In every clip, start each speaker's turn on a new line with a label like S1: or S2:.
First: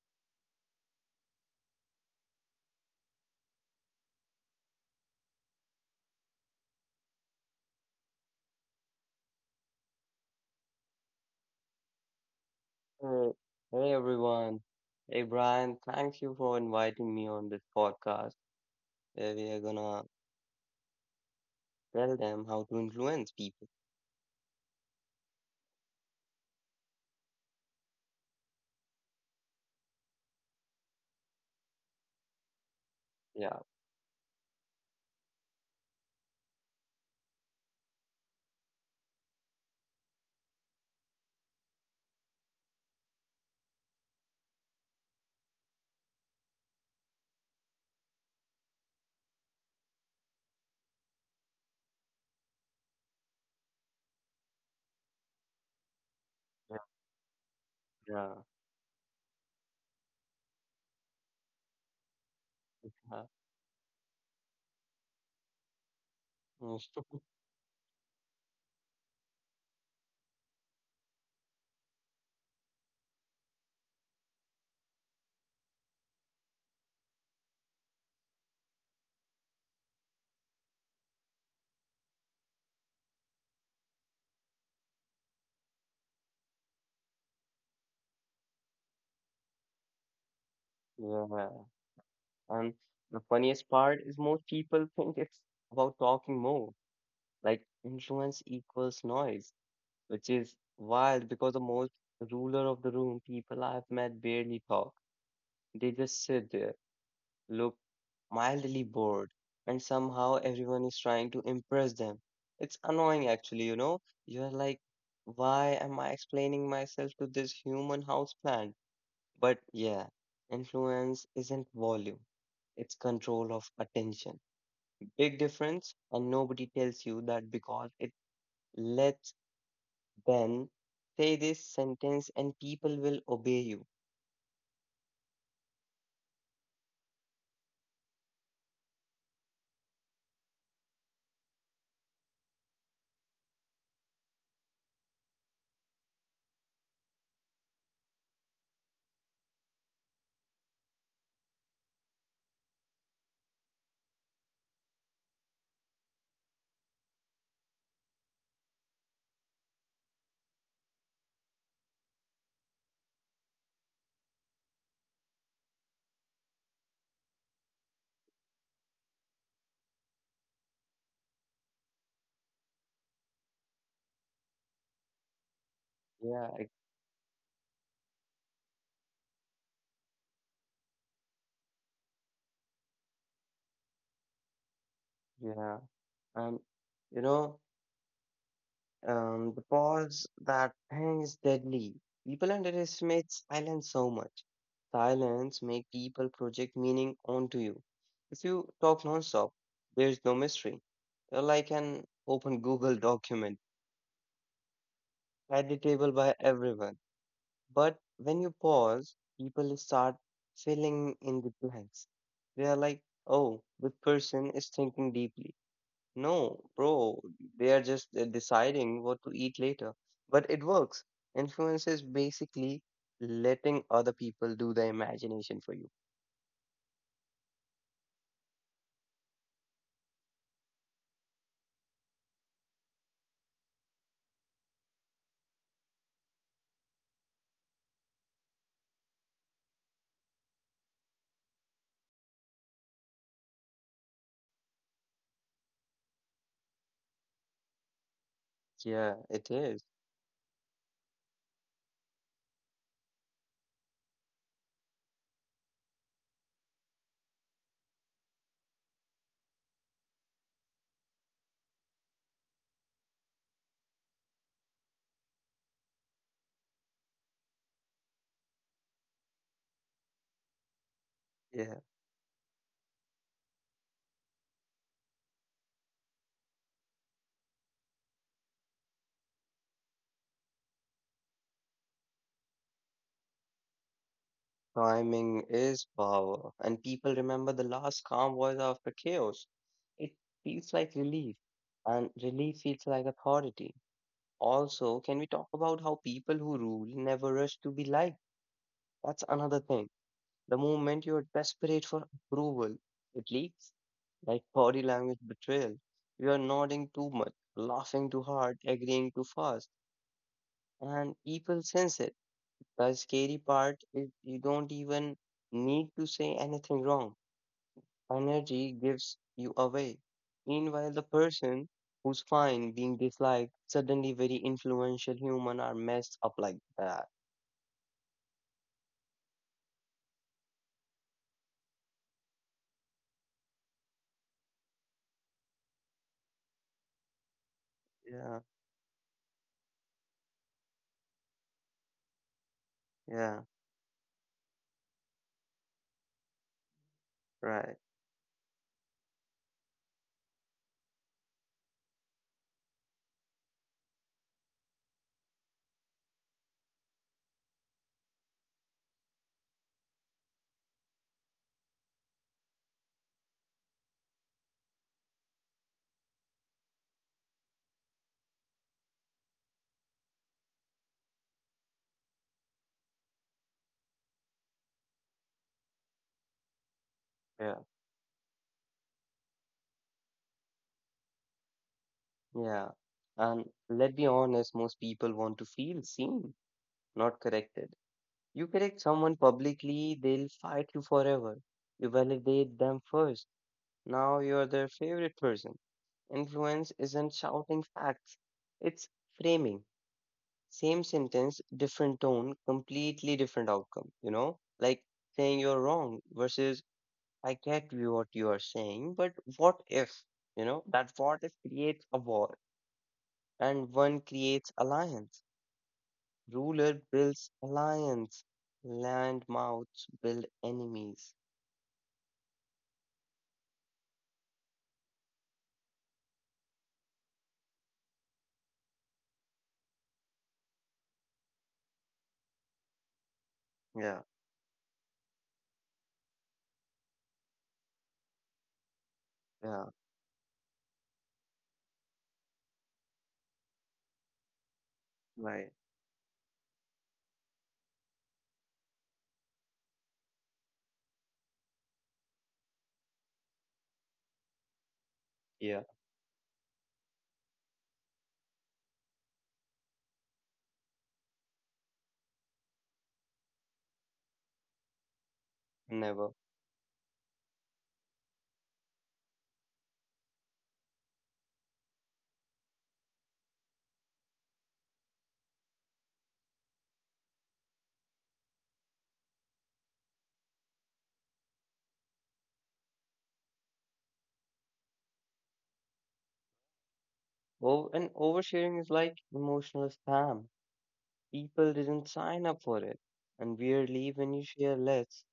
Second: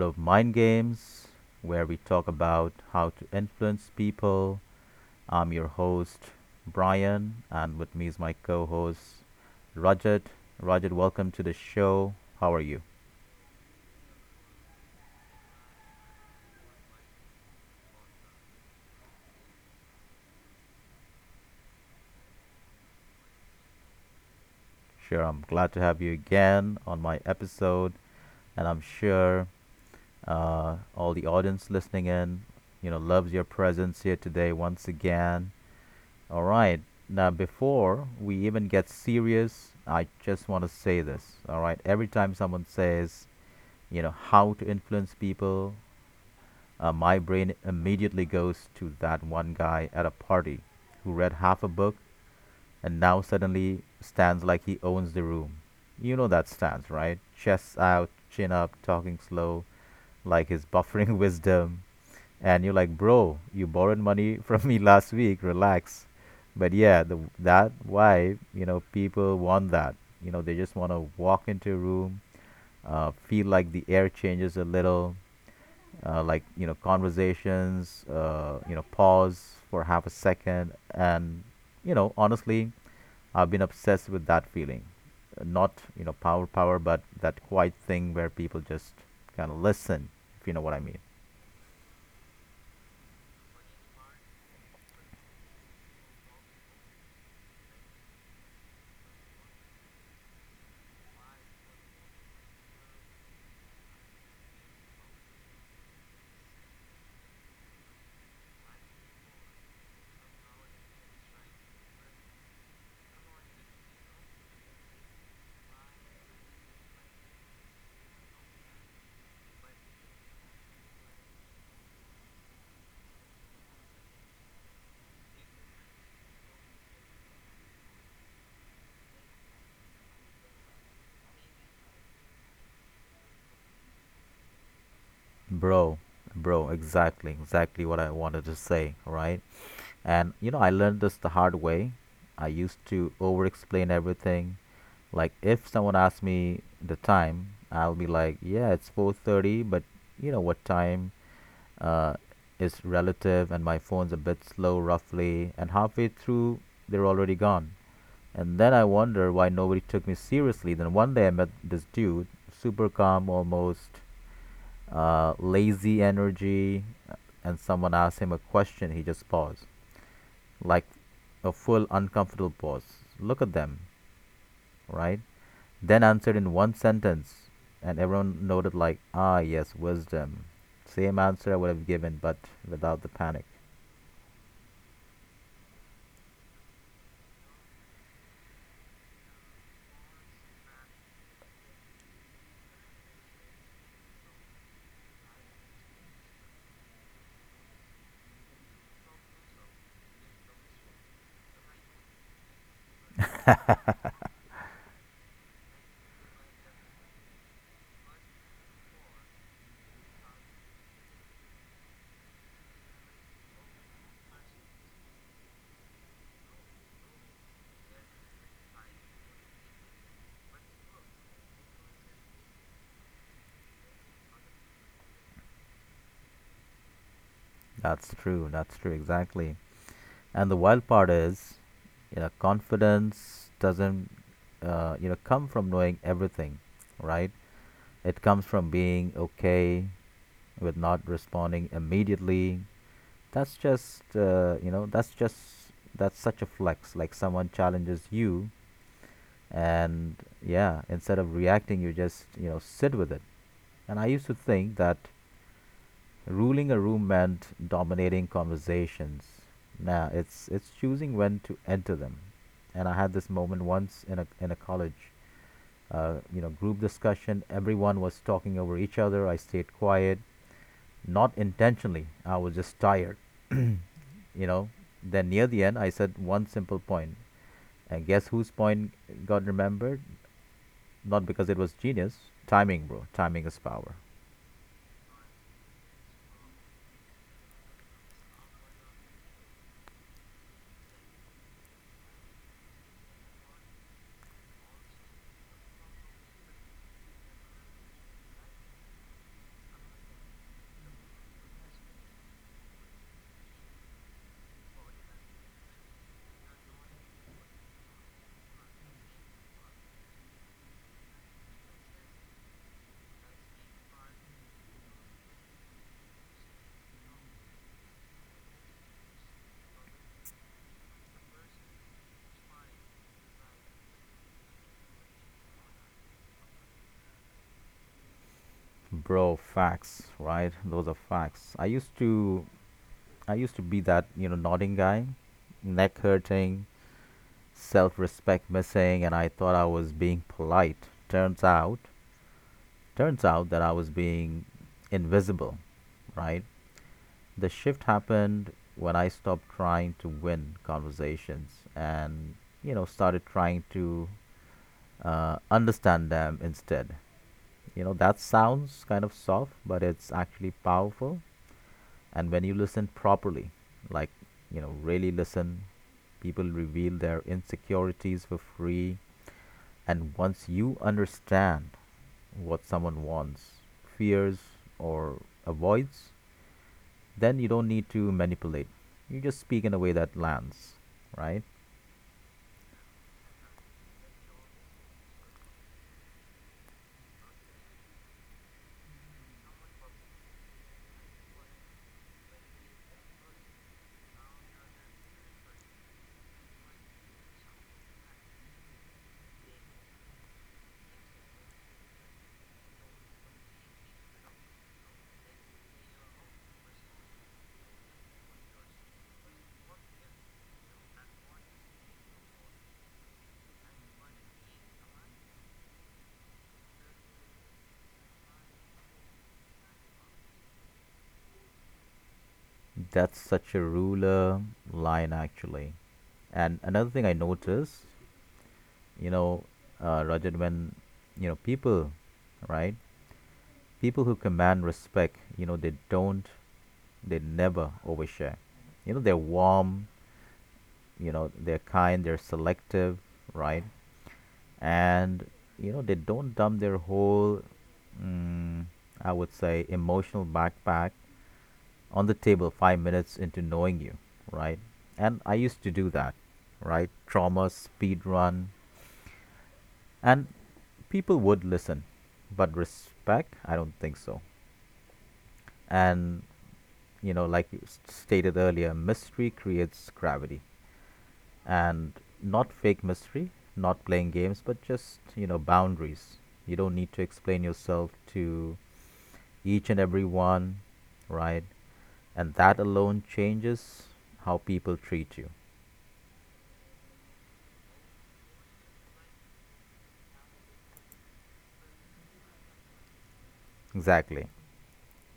S1: of Mind Games, where we talk about how to influence people. I'm your host, Brian, and with me is my co host, Rajat. Rajat, welcome to the show. How are you?
S2: Hey, hey everyone. Hey Brian, thank you for inviting me on this podcast where we are gonna tell them how to influence people.
S1: Sure, I'm glad to have you again on my episode, and I'm sure all the audience listening in, you know, loves your
S2: Yeah,
S1: presence here today once again. All right. Now, before we even get serious, I just want to say this. All right. Every time someone says, you know, how to influence people, my brain immediately goes to that one guy at a party who read half a book and now suddenly stands like he owns the room. You know that
S2: yeah,
S1: stance, right? Chest out,
S2: yeah.
S1: chin up, talking slow, like his buffering wisdom. And you're like,
S2: Yeah,
S1: bro, you borrowed money from me last week, relax. But
S2: mm.
S1: yeah, the, that why, you know, people want that. You know, they just want to walk into a room, feel like the air changes a little, like you know conversations you know pause for half a second. And you know, honestly, I've been obsessed with that feeling. Not you know power but that quiet thing where people just kind of listen, if you know what I mean.
S2: Yeah. And the funniest part is most people think it's about talking more. Like influence equals noise, which is wild because the most ruler of the room people I've met barely talk. They just sit there look mildly bored, and somehow everyone is trying to impress them. It's annoying, actually, you know? You're like, why am I explaining myself to this human houseplant? But yeah, influence isn't volume, it's control of attention. Big difference, and nobody tells you that because it lets them say this sentence and people will obey you.
S1: Bro, exactly, exactly what I wanted to say, right? And you know, I learned this the hard way. I used to over explain everything. Like if someone asked me the time, I'll be like, "Yeah, it's 4:30, but you know what time uh is relative and my phone's a bit slow roughly." And halfway through, they're already gone. And then I wonder why nobody took me seriously. Then one day I met this dude, super calm, almost lazy energy, uh, and someone asks him a question, he just pauses, like a full uncomfortable pause. Look at them, right? Then answered
S2: Yeah,
S1: in one sentence, and everyone noted, like, ah, yes, wisdom. Same answer I would have given, but without the panic.
S2: yeah. And you know, because that thing is deadly. People underestimate silence so much. Silence make people project meaning onto you. If you talk nonstop, there's no mystery. You're like an open Google document, editable by everyone. But when you pause, people start filling in the blanks. They are like, oh, this person is thinking deeply. No, bro, they are just deciding what to eat later. But it works. Influence is basically letting other people do the imagination for you.
S1: That's true, exactly. And the wild part is, you know, confidence doesn't, you know, come from knowing everything, right? It comes from being okay with not responding immediately. That's just you know, that's just that's such a flex. Like someone challenges you,
S2: Yeah, it is.
S1: and yeah, instead of reacting you just, you know, sit with it. And I used to think that ruling a room meant dominating conversations. Now it's choosing when to enter them. And I had this moment once in a college you know, group discussion. Everyone was talking over each other. I stayed quiet, not
S2: Yeah.
S1: intentionally. I was just tired, you know. Then near the end, I said one simple point. And guess whose point got remembered? Not because it was genius. Timing, bro. Timing is power.
S2: Timing is power. And people remember the last calm voice after chaos. It feels like relief. And relief feels like authority. Also, can we talk about how people who rule never rush to be liked? That's another thing. The moment you're desperate for approval, it leaks. Like body language betrayal. You are nodding too much, laughing too hard, agreeing too fast, and people sense it. The scary part is you don't even need to say anything wrong. Energy gives you away. Meanwhile, the person who's fine being disliked, suddenly very influential human are messed up like that.
S1: Bro, facts, right? Those are facts. I used to be that, you know, nodding guy, neck hurting,
S2: Yeah,
S1: self-respect missing, and I thought I was being polite. Turns
S2: yeah,
S1: out that I was being invisible, right? The
S2: right.
S1: shift happened when I stopped trying to win conversations and, you know, started trying to understand them instead. You know, that sounds kind of soft, but it's actually powerful. And when you listen properly, like, you know, really listen, people reveal their insecurities for free. And once you understand what someone wants, fears, or avoids, then you
S2: Yeah,
S1: don't need to manipulate. You just speak in a way that lands, right?
S2: yeah. And let's be honest, most people want to feel seen, not corrected. You correct someone publicly, they'll fight you forever. You validate them first. Now you're their favorite person. Influence isn't shouting facts, it's framing. Same sentence, different tone, completely different outcome, you know? Like saying you're wrong versus I get you what you are saying, but what if? You know, that what if creates a war and one creates alliance. Ruler builds alliance, landmouths build enemies.
S1: That's such a ruler line, actually. And another thing I noticed, you know, Rajat, when, you know, people, right?
S2: Yeah,
S1: People who command respect, you know, they never overshare. You know, they're
S2: yeah,
S1: warm, you know, they're kind, they're selective, right? And
S2: right.
S1: you know, they don't dump their whole mm, I would say emotional backpack on the table 5 minutes into knowing you, right? And I used
S2: Yeah,
S1: to do that, right? Trauma speed run. And people would listen, but respect, I don't think so.
S2: never.
S1: And you know, like you stated earlier, mystery creates gravity. And not fake mystery, not playing games, but just, you know, boundaries. You don't need to explain yourself to each and every one, right? And that alone changes how people treat you.
S2: Oh, and oversharing is like emotional spam. People didn't sign up for it. And weirdly, when you
S1: Exactly.
S2: share less,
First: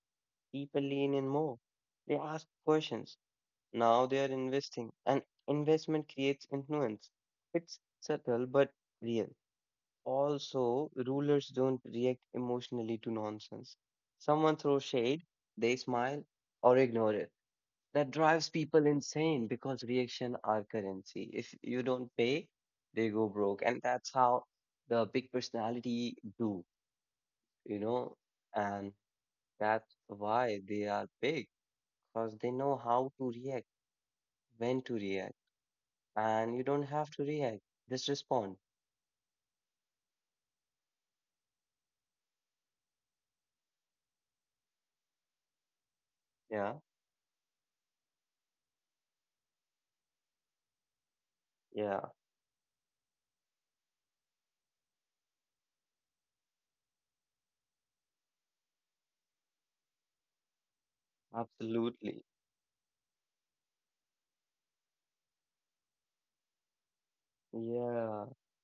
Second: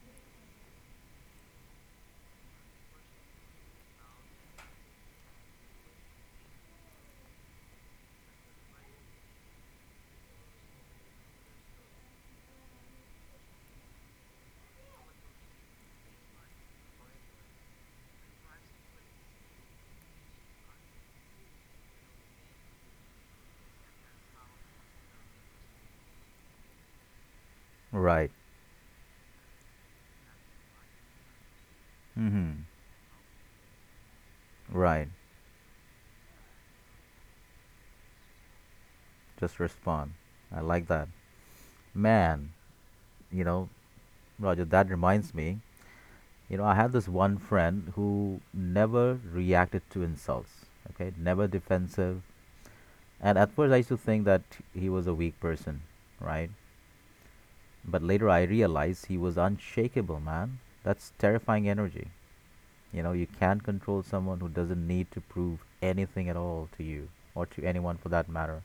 S2: people lean in more. They ask questions. Now they are investing, and investment creates influence. It's subtle but real. Also, rulers don't react emotionally to nonsense. Someone throws shade, they smile or ignore it. That drives people insane because reaction are currency. If you don't pay, they go broke. And that's how the big personality do, you know,
S1: Right.
S2: and that's why they are big because they
S1: Mhm.
S2: know how to react, when to
S1: Right.
S2: react, and you don't have to react. Just respond.
S1: Just respond. I like that. Man, you know, Roger, that reminds me, you know,
S2: Yeah,
S1: I had this one friend who never reacted to insults, okay? Never
S2: yeah,
S1: defensive. And at first, I used to think that he was a weak person, right? But later, I realized he was unshakable, man. That's terrifying energy.
S2: absolutely.
S1: You know, you can't control someone who doesn't need to prove anything at all to you or to anyone for
S2: Yeah,
S1: that matter.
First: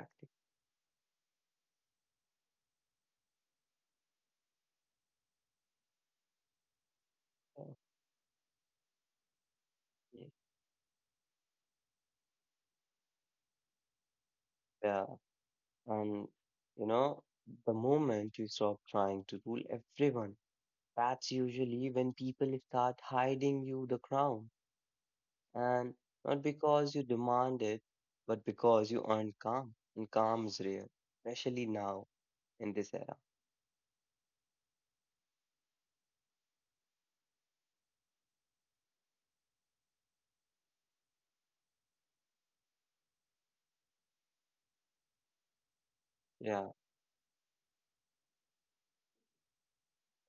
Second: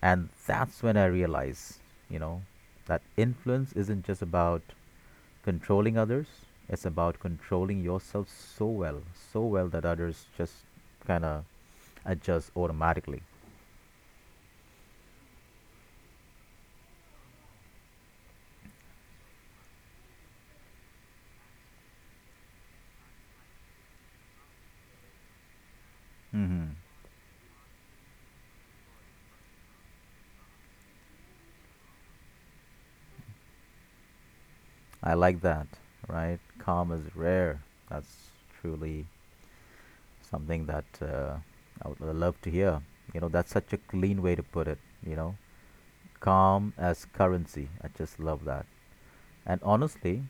S1: And that's when I realized, you know, that influence isn't just about controlling others, it's about controlling yourself so well, so well that others
S2: Yes,
S1: just kind of adjust automatically.
S2: yeah, and you know, the moment you stop trying to rule everyone, that's usually when people start hiding you the crown. And not
S1: Hmm.
S2: because you demand it, but because you earn calm. And calm is rare, especially now in this era.
S1: I like that, right? Calm is rare. That's truly something that I would love to hear. You know, that's such a clean way to put it, you know?
S2: Yeah,
S1: Calm as currency. I just love that. And honestly,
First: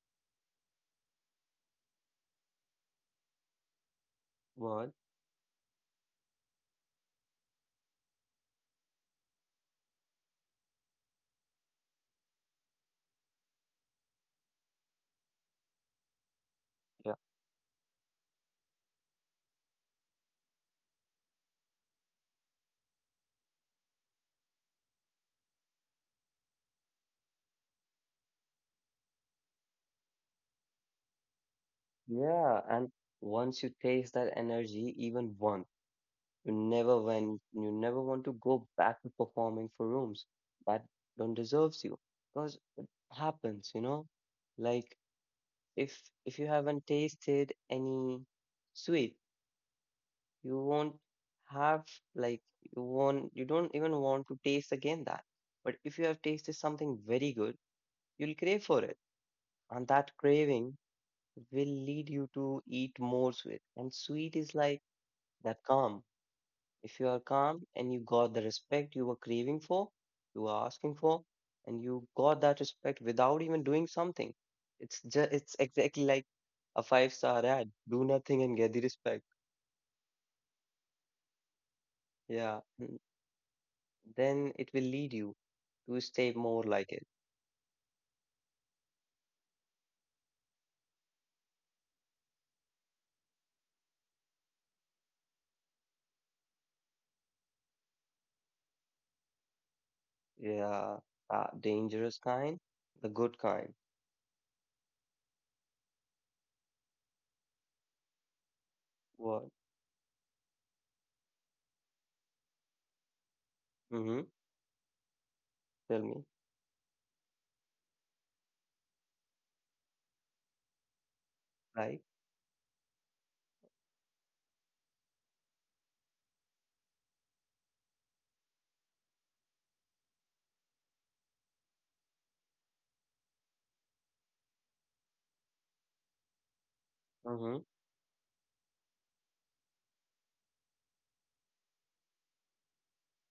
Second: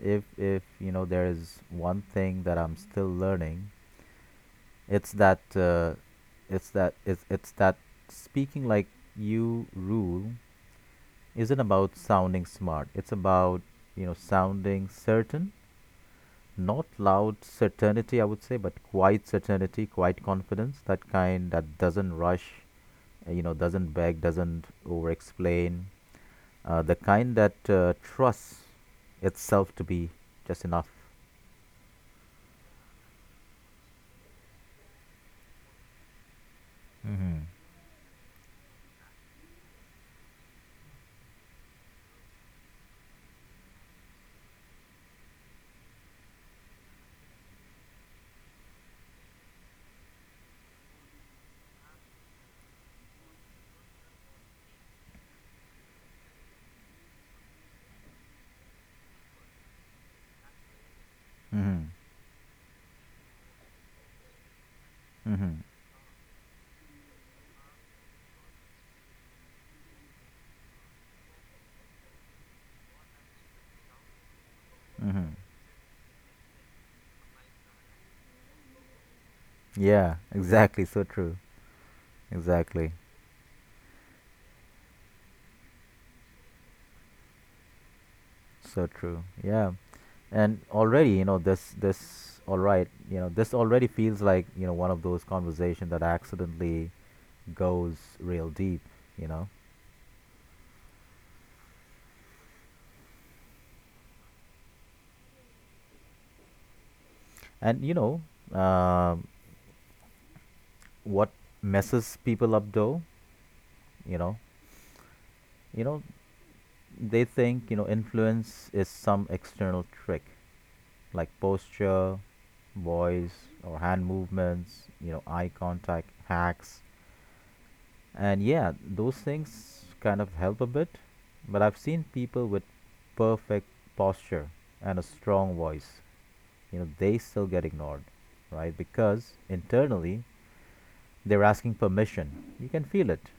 S1: if you know, there is one thing that I'm still learning,
S2: what?
S1: it's that it's that it's that speaking like you rule isn't about sounding smart. It's about, you know, sounding certain. Not
S2: Yeah.
S1: loud certainty, I would say, but quiet certainty, quiet confidence, that kind that doesn't rush, you know, doesn't beg, doesn't over explain. The kind that trusts itself to be just enough.
S2: Yeah, and once you taste that energy even once, You never
S1: Mm-hmm.
S2: when you never want to go back to performing for rooms that don't deserves you because it happens, you know. Like if if you haven't tasted any sweet, you won't have like you won't you don't even want to taste again that. But if you have tasted something very good, you'll crave for it, and that craving will
S1: Mm-hmm.
S2: lead you to eat more sweet. And sweet is like
S1: Mm-hmm.
S2: that calm. If you are calm and you got the respect you were craving for, you were asking for, and you got that respect without even doing something, it's
S1: Mm-hmm.
S2: just it's exactly like a five-star ad. Do nothing and get the respect.
S1: Yeah, exactly. So true.
S2: Yeah,
S1: Exactly.
S2: then it will lead you to stay more like it.
S1: So true. Yeah. And already, you know, this all right, you know, this already feels like, you know, one of those conversations that accidentally goes real deep, you know.
S2: Yeah, dangerous kind, the good kind.
S1: And you know, um,
S2: What?
S1: what messes people up though, you
S2: Mm-hmm.
S1: know, you know,
S2: Tell me,
S1: they think, you know, influence is some external trick, like
S2: right?
S1: posture, voice, or hand movements, you know, eye contact hacks, and yeah, those things kind of help a bit. But I've seen people with perfect posture and a strong voice, you know, they still get
S2: Mm-hmm.
S1: ignored, right? Because internally they're asking permission. You can feel it,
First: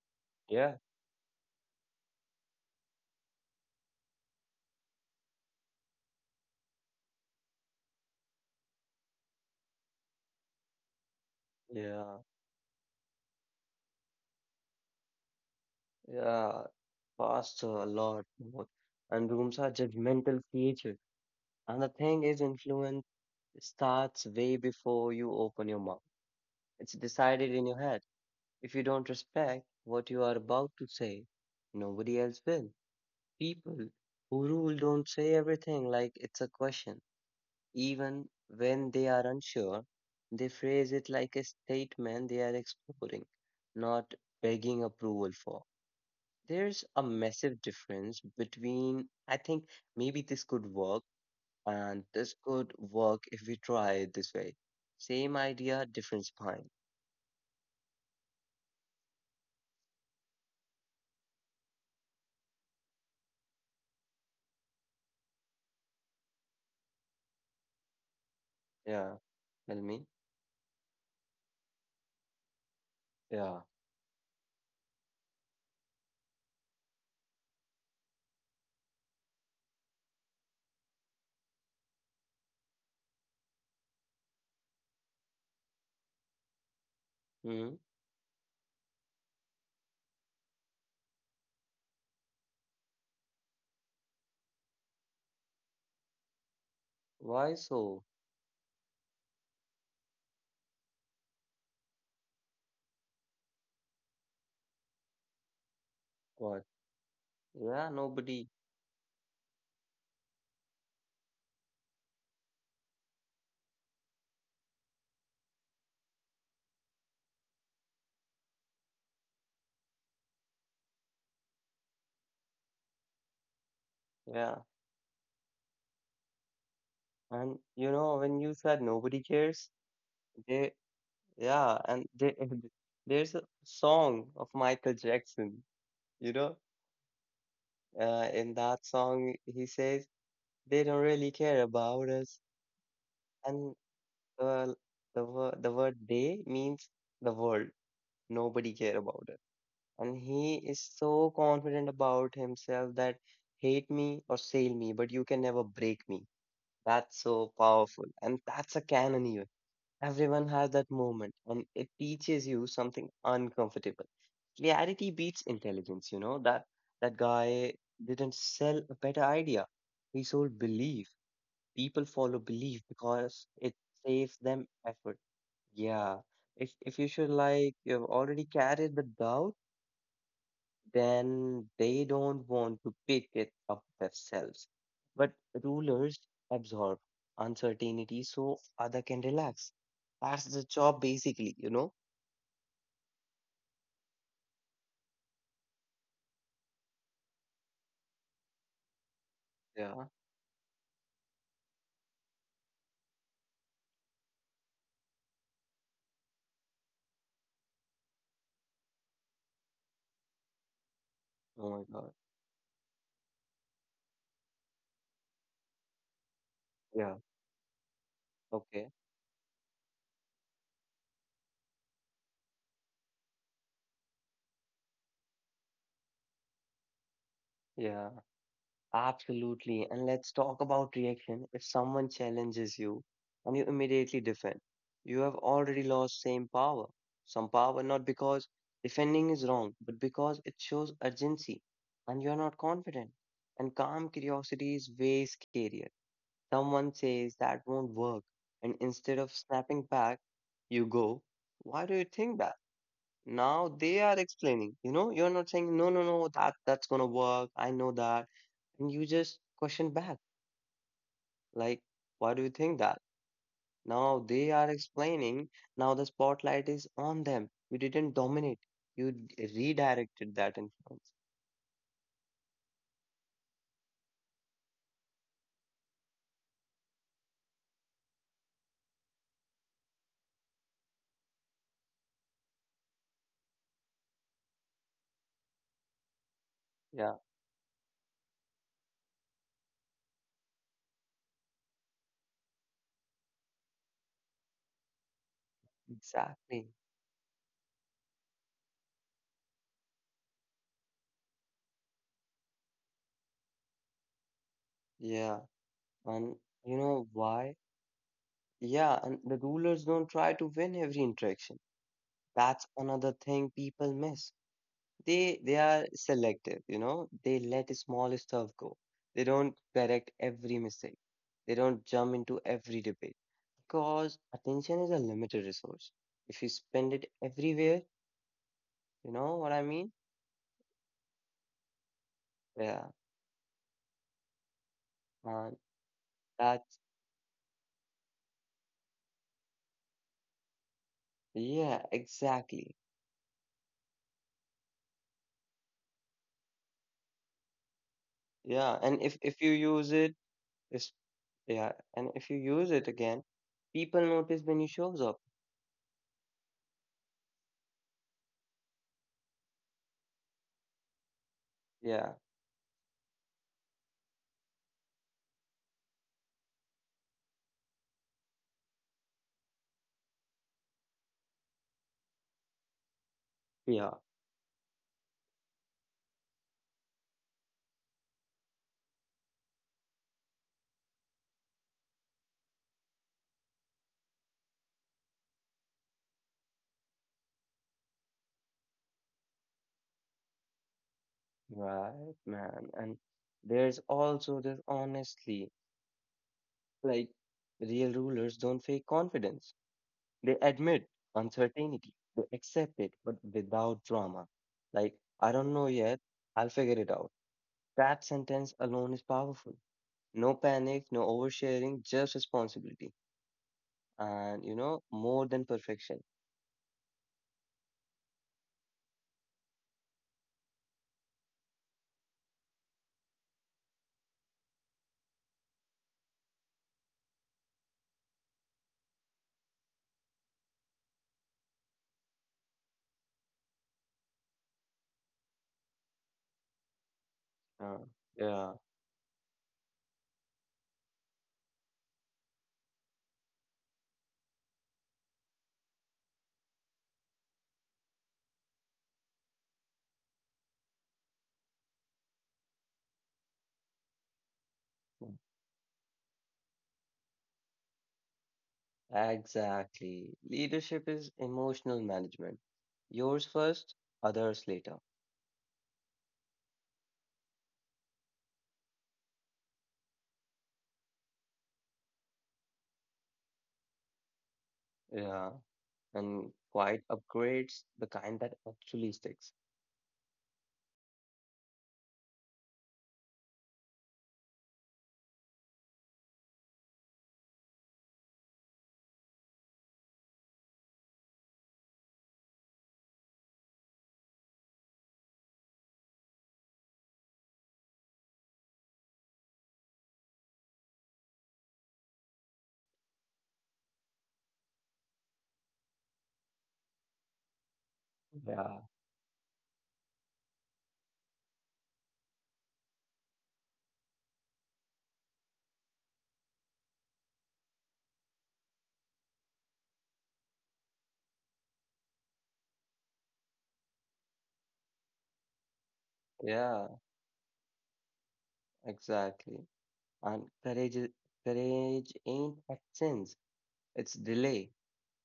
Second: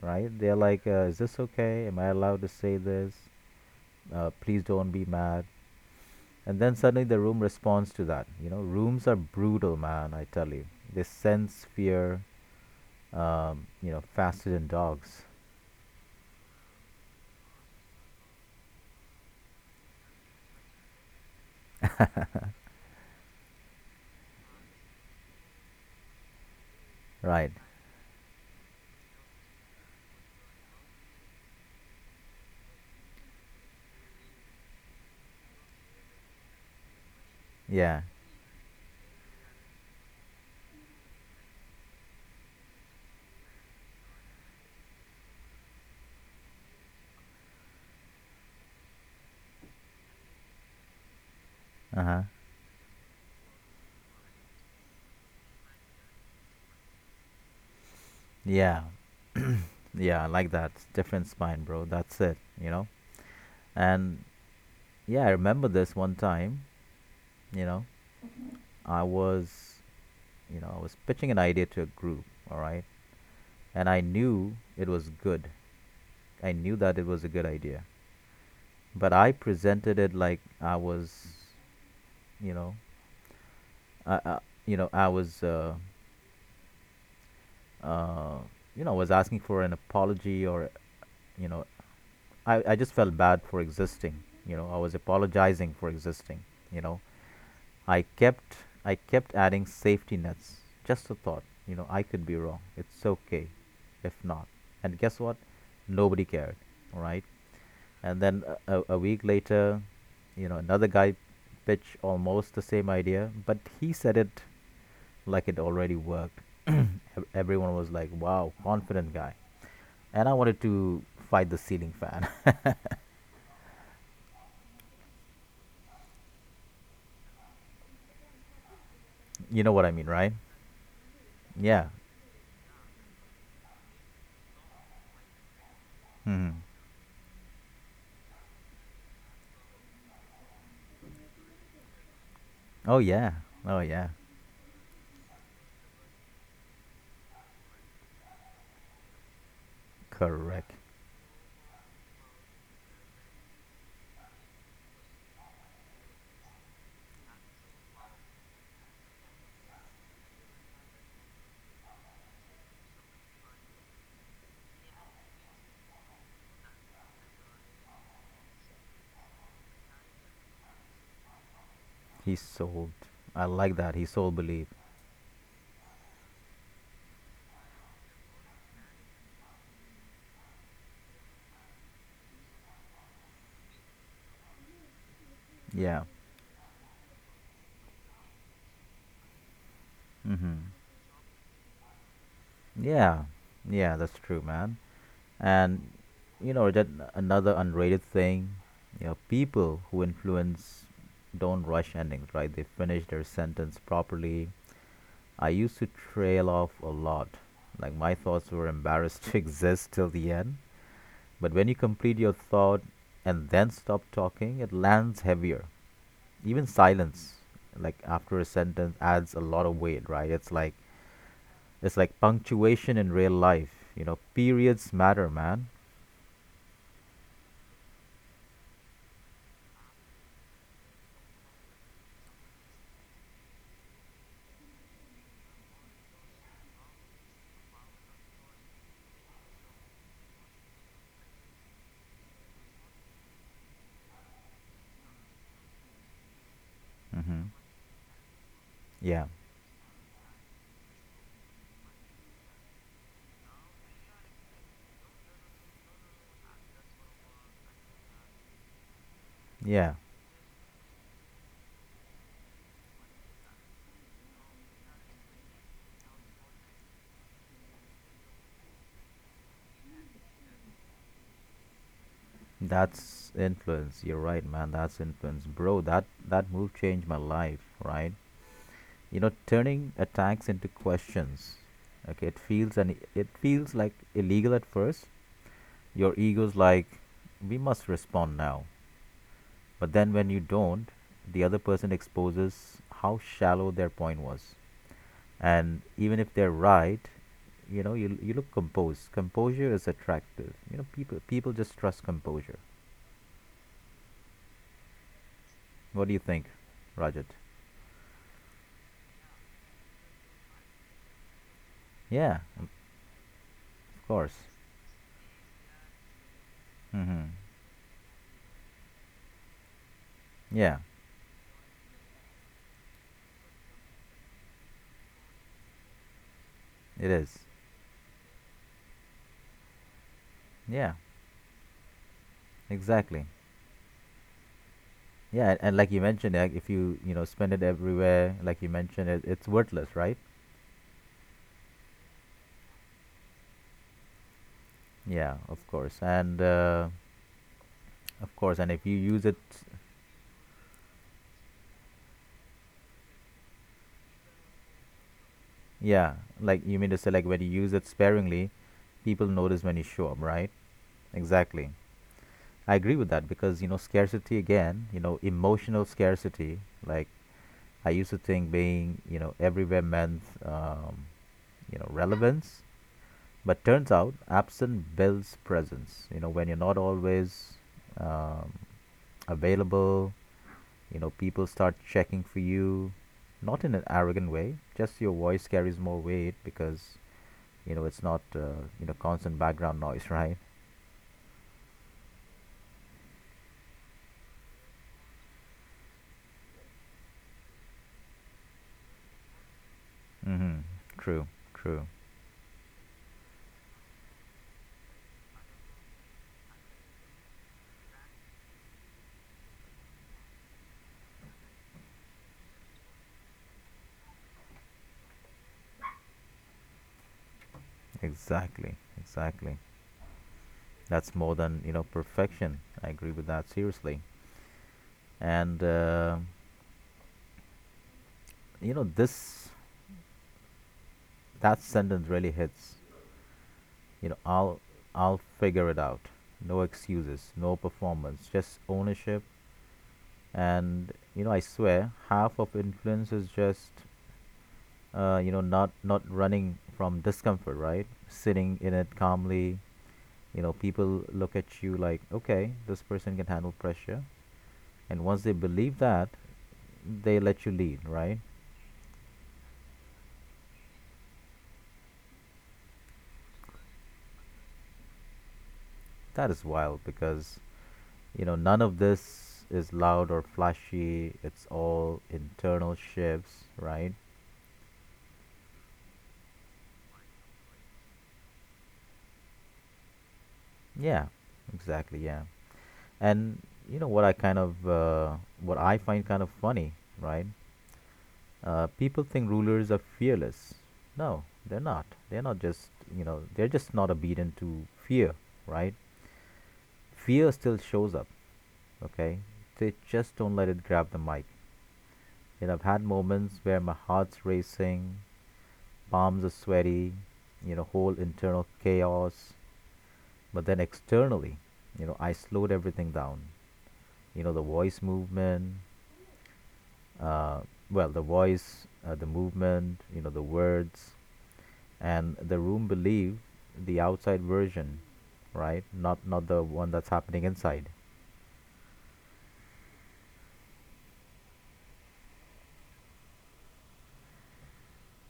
S1: right? They're
S2: Yeah,
S1: like, "Is this okay? Am I allowed to say this? Please don't be mad." And then suddenly the room responds to that. You know, rooms are brutal, man. I tell you, they sense
S2: yeah,
S1: fear. You know, faster than dogs.
S2: yeah. Faster, a lot more. And rooms are judgmental creatures. And the thing is, influence starts way before you open your mouth. It's
S1: Right.
S2: decided in your head. If you don't respect what you are about to say, nobody else will. People who rule don't say everything like it's a question.
S1: Yeah.
S2: Even when they are unsure, they phrase it like a statement they are exploring, not begging approval for. There's a massive difference between, I think maybe this could work
S1: Uh
S2: And
S1: huh.
S2: this could work if we try it this way. Same idea, different spine.
S1: Yeah. Yeah. I like that. Different spine, bro. That's it. You know. And yeah, I remember this one time. You know, I
S2: Yeah,
S1: was,
S2: tell me.
S1: you know, I was pitching an idea to a group. All right,
S2: Yeah.
S1: and I knew it was good. I knew that it was a good idea, but I presented it like I was, you know, I you know, I was,
S2: Hmm.
S1: uh, you know, was asking for an apology or, you know, I just felt bad for existing. You know, I was apologizing for existing. You know,
S2: Why
S1: I
S2: so?
S1: kept I kept adding safety nets. Just a thought. You know, I could be wrong. It's okay, if not. And guess what? Nobody cared.
S2: What?
S1: All right.
S2: Yeah,
S1: And then
S2: nobody.
S1: a, week later, you know, another guy pitched almost the same idea, but he said it like it already worked. Everyone was like, "Wow, confident guy," and I wanted to fight the ceiling fan.
S2: Yeah. And when you said nobody
S1: You know what I mean,
S2: cares,
S1: right?
S2: they,
S1: Yeah.
S2: yeah, and they, there's a song of Michael Jackson,
S1: Hmm.
S2: you know, in that song, he says, they don't really care about us.
S1: Oh yeah. Oh
S2: And
S1: yeah.
S2: uh, the word they means the world. Nobody care about us and he
S1: Correct.
S2: is so confident about himself that hate me or sail me, but you can never break me. That's so powerful, and that's a canon even. Everyone has that moment, and it teaches you something uncomfortable. Clarity beats intelligence, you know that that guy didn't sell a better idea. He sold belief. People
S1: He
S2: follow belief
S1: sold.
S2: because
S1: I like
S2: it
S1: that. He sold
S2: saves
S1: belief.
S2: them effort. Yeah. If you should like you've already carried the doubt then they don't want to pick it up themselves. But
S1: Yeah.
S2: rulers absorb uncertainty so other can relax. That's
S1: Hmm.
S2: the job basically, you know?
S1: Yeah, yeah, that's true, man. And you know that another unrated thing, you know, people who
S2: Yeah.
S1: influence don't rush endings, right? They finish their sentence properly. I used to trail off a lot. Like my thoughts were embarrassed to exist till the end. But when you
S2: Oh
S1: complete
S2: my
S1: your
S2: God.
S1: thought and then stop talking, it lands heavier. Even silence,
S2: Yeah.
S1: like after a sentence, adds
S2: Okay.
S1: a lot of weight, right? It's like punctuation in real life. You know, periods matter, man.
S2: Yeah. Absolutely. And let's talk about reaction. If someone challenges you and you immediately defend, you have already lost same power. Some power, not because defending is wrong, but because it shows urgency and you're not confident. And calm curiosity is way scarier. Someone says
S1: Mm-hmm.
S2: that won't work. And instead of
S1: Yeah,
S2: snapping back, you go, why do you think that? Now they are explaining, you know, you're not saying, no, no, no, that that's gonna work. I know that. And you just question
S1: yeah.
S2: back, like, why do you think that? Now they are explaining, now the spotlight is on them. You didn't dominate, you redirected that influence.
S1: That's influence. You're right, man. That's influence, bro. That move changed my life, right? You know, turning attacks into questions. Okay, it feels like illegal at first. Your ego's like,
S2: Yeah,
S1: we must respond now. But then when you don't, the other person exposes how shallow their point was. And even if they're
S2: exactly.
S1: right, you know, you look composed. Composure is attractive. You know, people just trust composure.
S2: Yeah,
S1: What do you
S2: and
S1: think,
S2: you know
S1: Rajat?
S2: why? Yeah, and the rulers don't try to win every interaction.
S1: Yeah.
S2: That's another thing people
S1: Of
S2: miss.
S1: course.
S2: They are selective, you know,
S1: Mm-hmm.
S2: they let small stuff go. They don't correct every
S1: Yeah,
S2: mistake. They don't jump into every debate because attention is a limited resource. If you spend it
S1: it is.
S2: everywhere, you know what I mean?
S1: Yeah,
S2: Yeah,
S1: exactly.
S2: man.
S1: Yeah, and like you mentioned, like if
S2: that's
S1: you you know spend it everywhere like you mentioned, it's worthless, right?
S2: yeah exactly.
S1: Yeah, of course. And uh, of course
S2: Yeah,
S1: and if
S2: and
S1: you use
S2: if
S1: it.
S2: you use it is yeah, and if you use it again, people notice when you shows up.
S1: Yeah, like you mean to say like when you use it sparingly, people notice when you show up, right? Exactly.
S2: Yeah.
S1: I agree with that because you know scarcity, again, you know emotional scarcity. Like, I used to think being you know everywhere meant you know relevance, but
S2: Yeah,
S1: turns out absent builds presence. You know when you're not always um, available, you know people start checking for you, not in an arrogant way. Just your voice carries more weight because you know it's not you know constant background noise, right?
S2: right, man. And there's also this, honestly. Like, real rulers don't fake confidence. They
S1: Mm-hmm.
S2: admit
S1: True.
S2: uncertainty,
S1: True.
S2: they accept it, but without drama. Like, I don't know yet, I'll figure it out. That sentence alone is powerful. No panic, no oversharing, just responsibility. And, you know, more than perfection.
S1: Exactly, exactly. That's more than you know perfection. I agree with that seriously. And you know this, that sentence really hits. You know, I'll figure it out. No excuses, no
S2: Uh,
S1: performance,
S2: yeah,
S1: just ownership. And you know, I swear, half of influence is just you know not running from discomfort, right? Sitting in it calmly. You know, people look at you like, okay, this person can handle pressure. And once they believe that, they let you lead, right?
S2: exactly. Leadership is emotional management. Yours first, others later.
S1: That is wild because, you know, none of this is loud or flashy. It's all internal shifts, right?
S2: Yeah. And quite upgrades the kind that actually sticks.
S1: Yeah, exactly, yeah. And, you know, what I find kind of funny, right? People think rulers are fearless. No, they're not. They're just not obedient to fear, right? Fear still shows up. Okay, they just don't let it grab the mic. You know, I've had moments where my heart's racing, palms are sweaty, you know, whole internal
S2: Yeah,
S1: chaos. But then externally, you know, I slowed everything down. You know the voice movement uh, well the voice, the movement, you know, the words. And the room believed the outside version, right? Not the one
S2: yeah,
S1: that's happening inside.
S2: exactly. And courage ain't absence, it's delay.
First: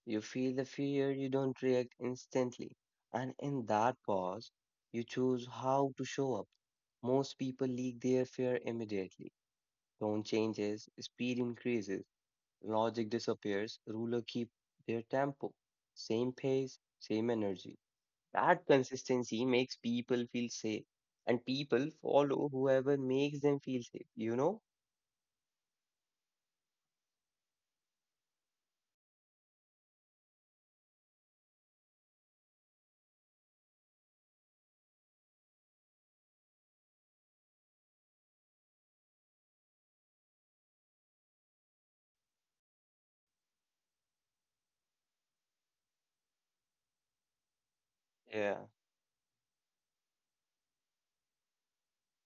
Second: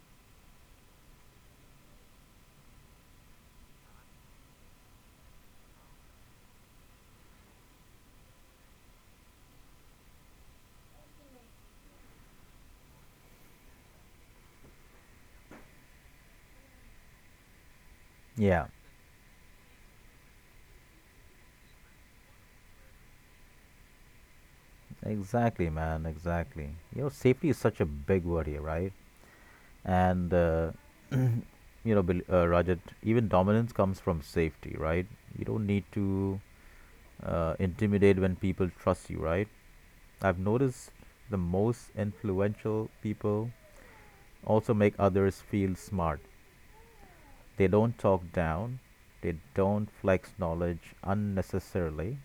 S2: You feel the fear, you don't react instantly. And in that pause, you choose how to show up. Most people leak their fear immediately. Tone changes, speed increases, logic disappears, ruler keep their tempo. Same pace, same energy. That
S1: Yeah.
S2: consistency makes people feel safe, and people follow whoever makes them feel safe, you know?
S1: Exactly, man. Exactly. You know, safety is such a big word here, right? And you know, Rajat, even dominance comes from safety, right? You don't need to intimidate when people trust you, right? I've noticed the most influential people also make others feel smart. They don't talk
S2: Yeah,
S1: down. They don't flex knowledge unnecessarily.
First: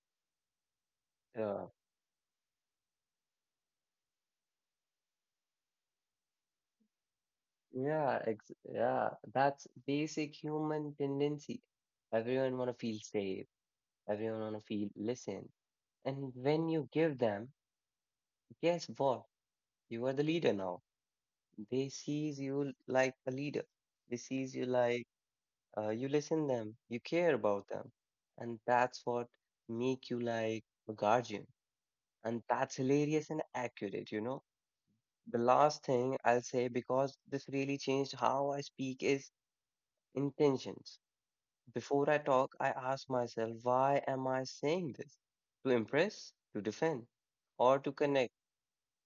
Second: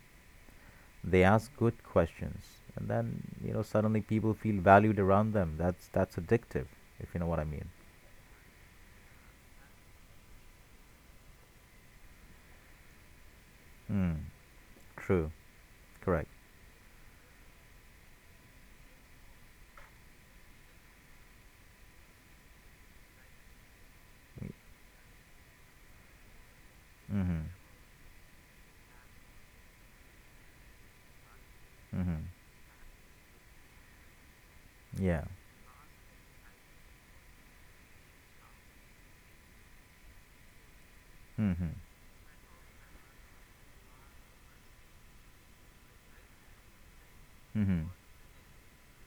S1: They ask
S2: yeah,
S1: good questions, and then you know suddenly people feel valued around them. That's addictive, if you know what I mean.
S2: yeah, ex yeah. That's basic human tendency. Everyone wanna feel safe,
S1: Mm,
S2: everyone wanna feel
S1: true.
S2: listened.
S1: Correct.
S2: And when you give them, guess what? You are the leader now. They sees you like a leader. They sees you like you listen them, you care
S1: Mm-hmm.
S2: about them. And that's what make you like a guardian.
S1: Mm-hmm.
S2: And that's hilarious and accurate, you know.
S1: Yeah.
S2: The last thing I'll say, because this really changed how I speak, is intentions.
S1: Mm-hmm.
S2: Before I talk, I ask myself, why am I saying this? To impress, to defend, or
S1: Mm-hmm.
S2: to connect,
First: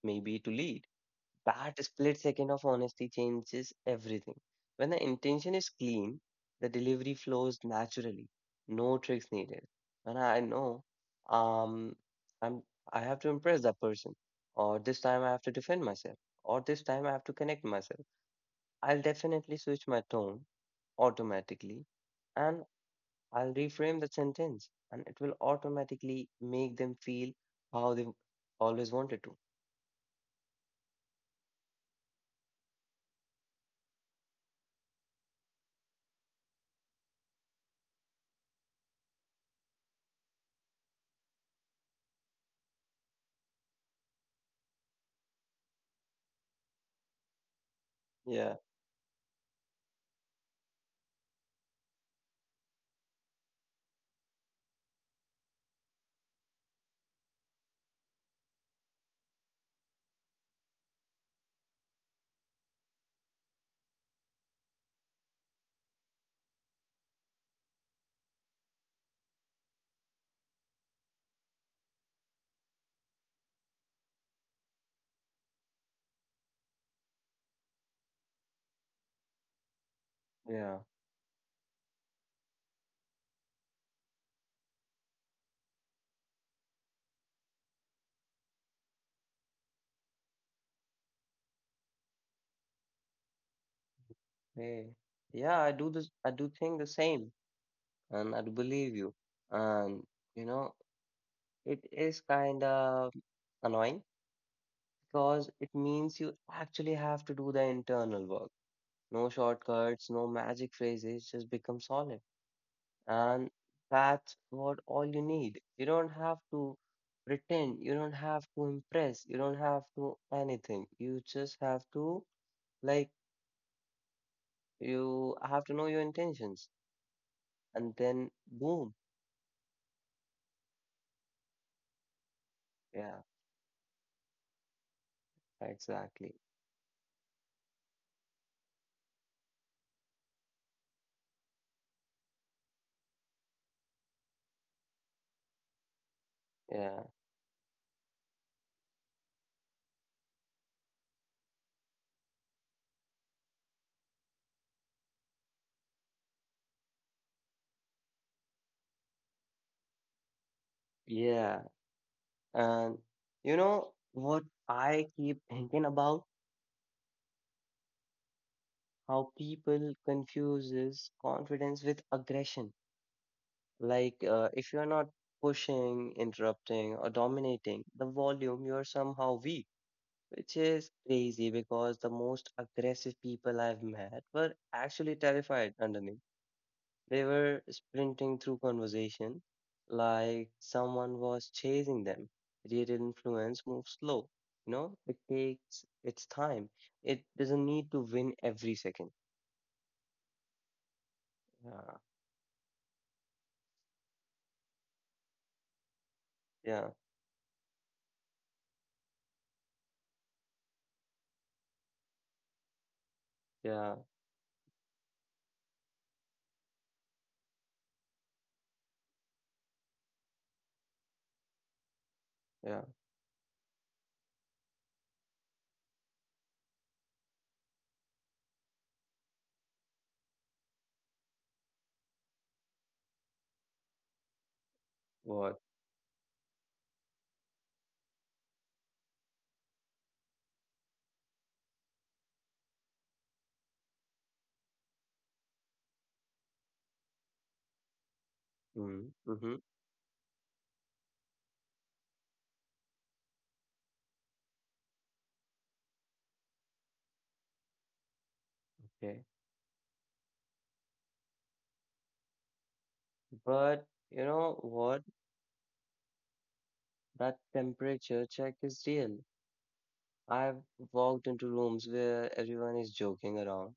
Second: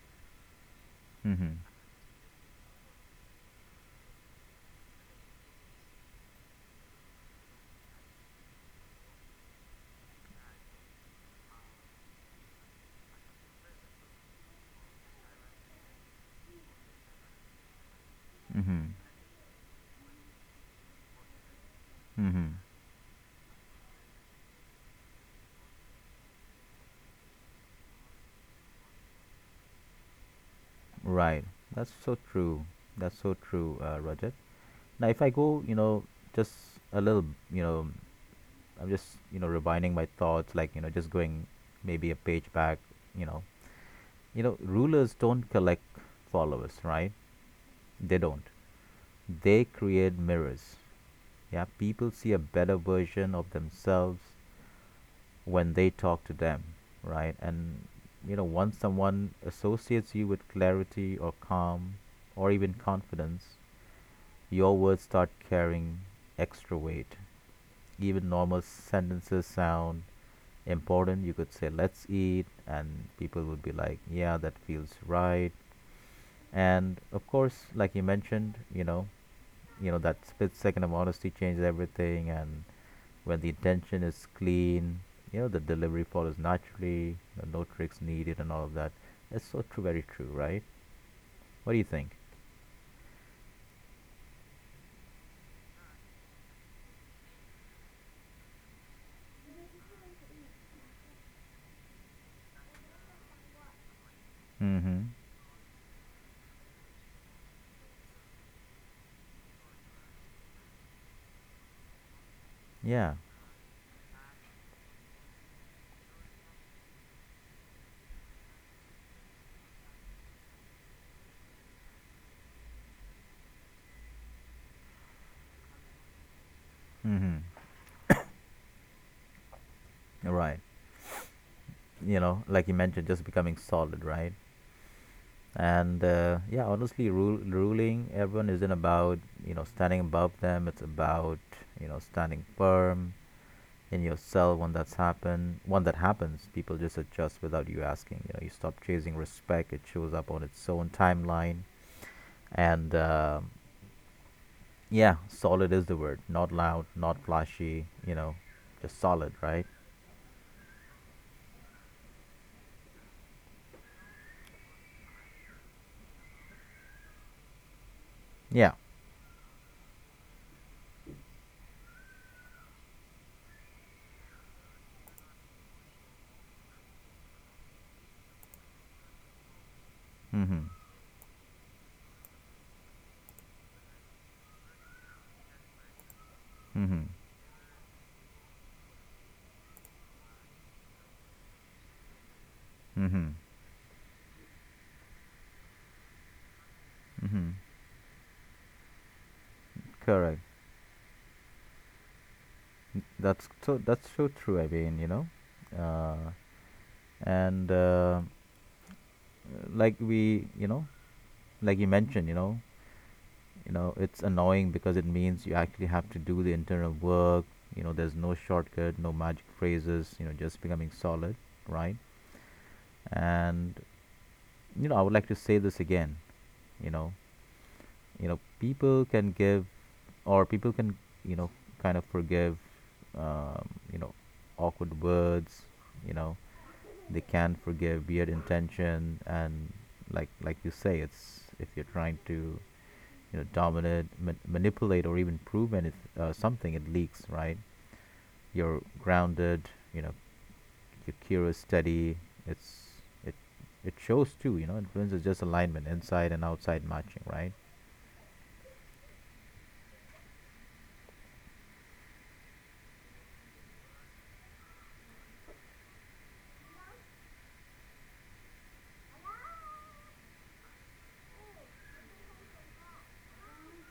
S2: maybe to lead.
S1: Mm-hmm.
S2: That split second of honesty changes everything. When the intention is clean, the delivery flows naturally. No tricks needed. When I know um I'm I have to impress that person, or this time I have to defend myself, or this time I have to connect myself,
S1: Mm-hmm.
S2: I'll definitely switch my tone automatically
S1: Mm-hmm.
S2: and I'll reframe the sentence and it will automatically make them feel how they always wanted to.
S1: Right. That's so true. That's so true, Rajat. Now if I go, you know, just a little, you know, I'm just you know refining my thoughts, like you know just going maybe a page back, you know. You know, rulers don't collect followers, right? They don't,
S2: Yeah,
S1: they create mirrors. Yeah, people see a better version of themselves when they talk to them, right? And you know once someone associates you with clarity or calm or even confidence, your words start carrying extra weight. Even normal sentences sound important. You could say let's eat and people would be like yeah, that feels right. And of course, like you mentioned, you know, you know that split
S2: yeah.
S1: second of honesty changes everything. And when the intention is clean, you know, the delivery follows naturally. No tricks needed and all of that. That's so true. Very true, right? What do you think?
S2: Hey, yeah, I do this. I do think the same, and I do believe you. And you know, it is kind of annoying
S1: Mm-hmm.
S2: because it means you actually have to do the internal work. No shortcuts, no magic phrases. Just become solid,
S1: Yeah.
S2: and that's what all you need. You don't have to pretend. You don't have to impress. You don't have to anything. You just have to like you have to know your intentions,
S1: Mm-hmm.
S2: and then boom.
S1: Right. You know, like you mentioned,
S2: Yeah.
S1: just becoming solid, right? And
S2: Exactly.
S1: yeah, honestly, ruling everyone isn't about you know standing above them. It's about you know standing firm in yourself. When that happens, people just
S2: Yeah.
S1: adjust without you asking. You know, you stop chasing respect. It shows up on its own timeline. And um, yeah, solid is the word. Not loud, not flashy, you know, just solid, right?
S2: Yeah. And you know what I keep thinking about?
S1: Yeah.
S2: How people confuses confidence with aggression. If you're not pushing, interrupting, or dominating the volume, you're somehow weak, which
S1: Mm-hmm.
S2: is crazy because the most aggressive people I've met were actually terrified underneath.
S1: Mm-hmm.
S2: They were sprinting through conversation like someone was chasing them. Real
S1: Mm-hmm.
S2: influence moves slow. You know, it takes its time. It
S1: Mm-hmm.
S2: doesn't need to win every second.
S1: Correct.
S2: Yeah,
S1: That's so true. I mean, you know, uh
S2: yeah,
S1: and like we you know like you mentioned, you know, you know
S2: yeah,
S1: it's annoying because it means you actually have to do the internal work. You know, there's no shortcut, no magic phrases, you know, just becoming solid, right?
S2: yeah.
S1: And you know, I would like to say this again, you know. You know, people can give, or people can, you know, kind of forgive you know awkward
S2: What?
S1: words. You know, they can forgive weird intention. And like you say, it's if you're trying to you know dominate, manipulate, or even prove something, it leaks, right? You're
S2: Mm, mm-hmm.
S1: grounded, you know, you're curious, steady. It's it it shows too, you know. Influence is just alignment, inside and outside matching, right?
S2: Okay. But you know what? That temperature check is real. I've walked into rooms where everyone is joking around,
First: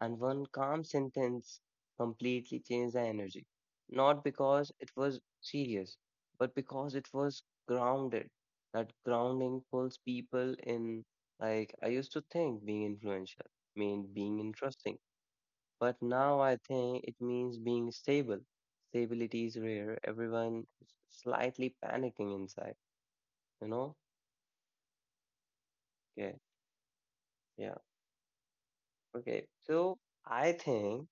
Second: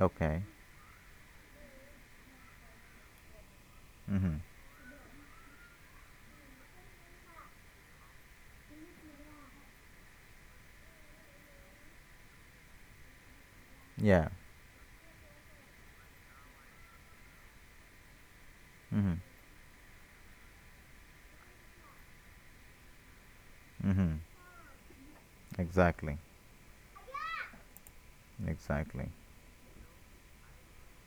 S2: and
S1: Okay.
S2: one calm sentence completely changed the energy. Not
S1: Mhm.
S2: because it was serious, but because it was grounded. That grounding pulls people in. Like, I used to think being influential meant
S1: Yeah.
S2: being interesting, but now I think it means being stable.
S1: Mhm.
S2: Stability is rare, everyone is slightly panicking inside, you know?
S1: Mhm. Exactly.
S2: Okay. Yeah.
S1: Exactly.
S2: Okay, so I think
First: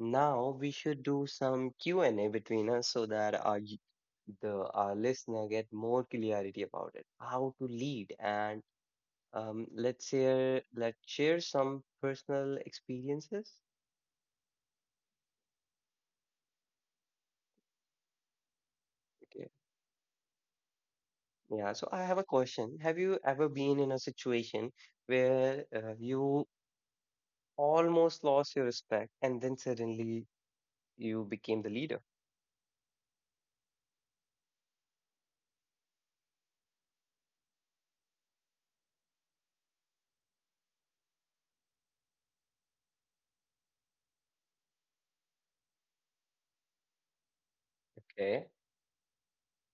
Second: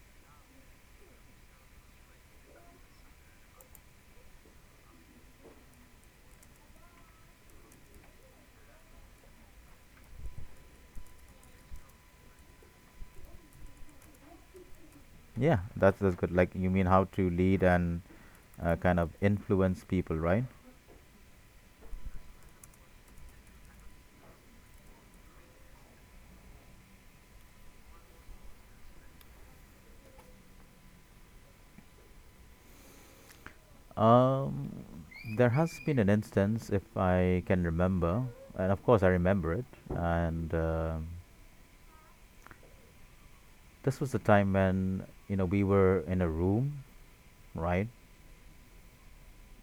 S2: now we should do some Q&A between us so that our y- the our listener get more clarity about it, how to lead, and let's share some personal experiences.
S1: Yeah, that's good. Like you mean how to lead and kind of
S2: Okay,
S1: influence people, right?
S2: yeah. So I have a question. Have you ever been in a situation where you almost lost your respect and then suddenly you became the leader?
S1: Um, there has been an instance, if I can remember, and of course I remember it. And um, this was the time when you know we were in a room, right?
S2: Okay.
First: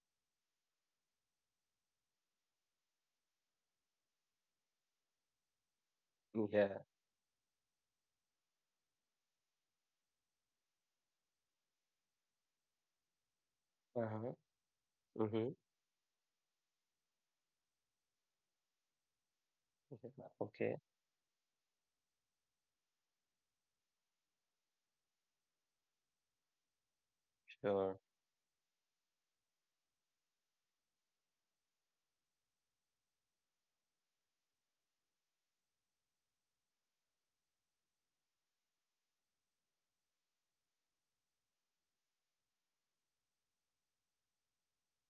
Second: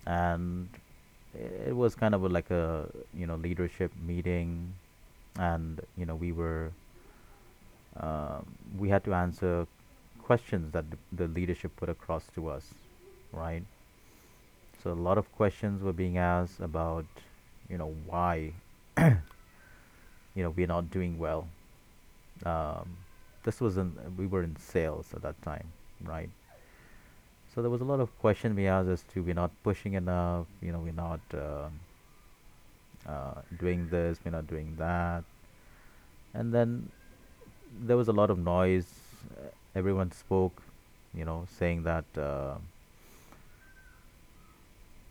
S1: And it was kind of a, like a you know leadership meeting, and you know we were
S2: Yeah.
S1: um, we had to answer questions that the leadership put across to us, right?
S2: Uh-huh.
S1: So a lot of
S2: Mm-hmm.
S1: questions were being asked about you know why, you know we're
S2: Okay.
S1: not doing well. Um, this was in, we were in sales at that time, right? So there was a
S2: Sure.
S1: lot of question we asked as to we're not pushing enough, you know, we're not doing this, we're not doing that. And then there was a lot of noise. Uh, everyone spoke, you know, saying that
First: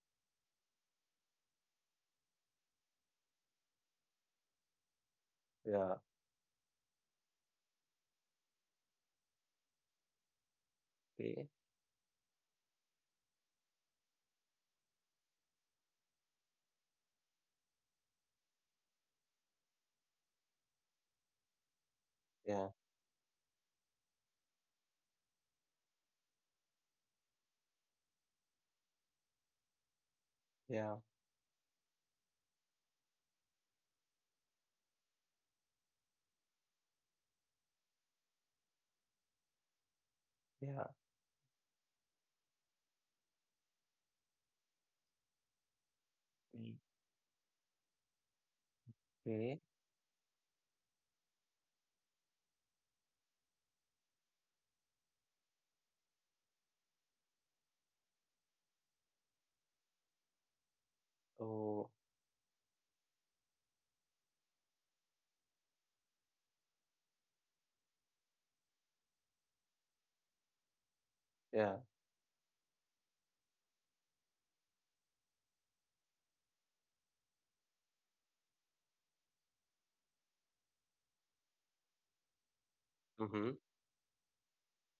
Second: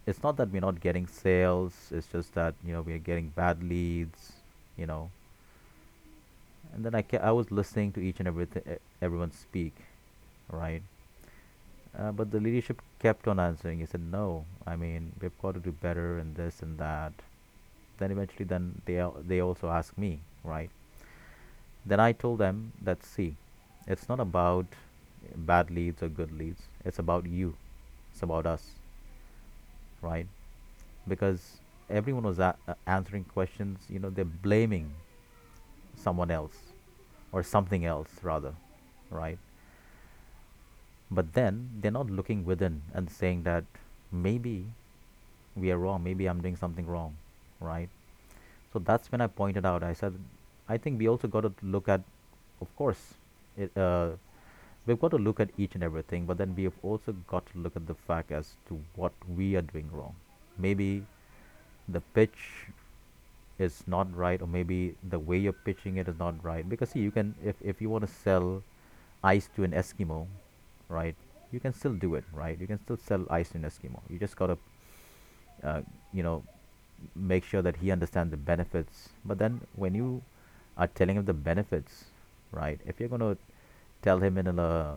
S1: it's not that we're not getting sales, it's just that you know we're getting bad leads, you know.
S2: Yeah,
S1: And then I was listening to each and everything, everyone speak, right?
S2: okay.
S1: But the leadership kept on answering. He said, "No, I mean we've got to do better and this and that." Then eventually, then they also asked me, right? Then I told
S2: Yeah,
S1: them that see, it's not about bad leads or good leads. It's about you. It's about us, right?
S2: yeah,
S1: Because everyone was answering questions. You know, they're blaming someone else or something else rather, right?
S2: yeah.
S1: But then they're not looking within and saying that maybe we are wrong, maybe I'm doing
S2: Mm.
S1: something wrong, right? So that's when I
S2: Okay.
S1: pointed out. I said, I think we also got to look at, of course, it, uh, we've got to look at each and everything, but then we have also got to look at the fact as to what we are doing wrong. Maybe
S2: Oh,
S1: the pitch is not right, or maybe the way you're pitching it is not right. Because see, you can, if you want to sell ice to an Eskimo, right? You can
S2: yeah.
S1: still do it, right? You can still sell ice to an Eskimo. You just gotta uh, you know, make sure that he understands the benefits. But then when you are telling him the benefits, right? If you're going to
S2: Mm-hmm.
S1: tell him in a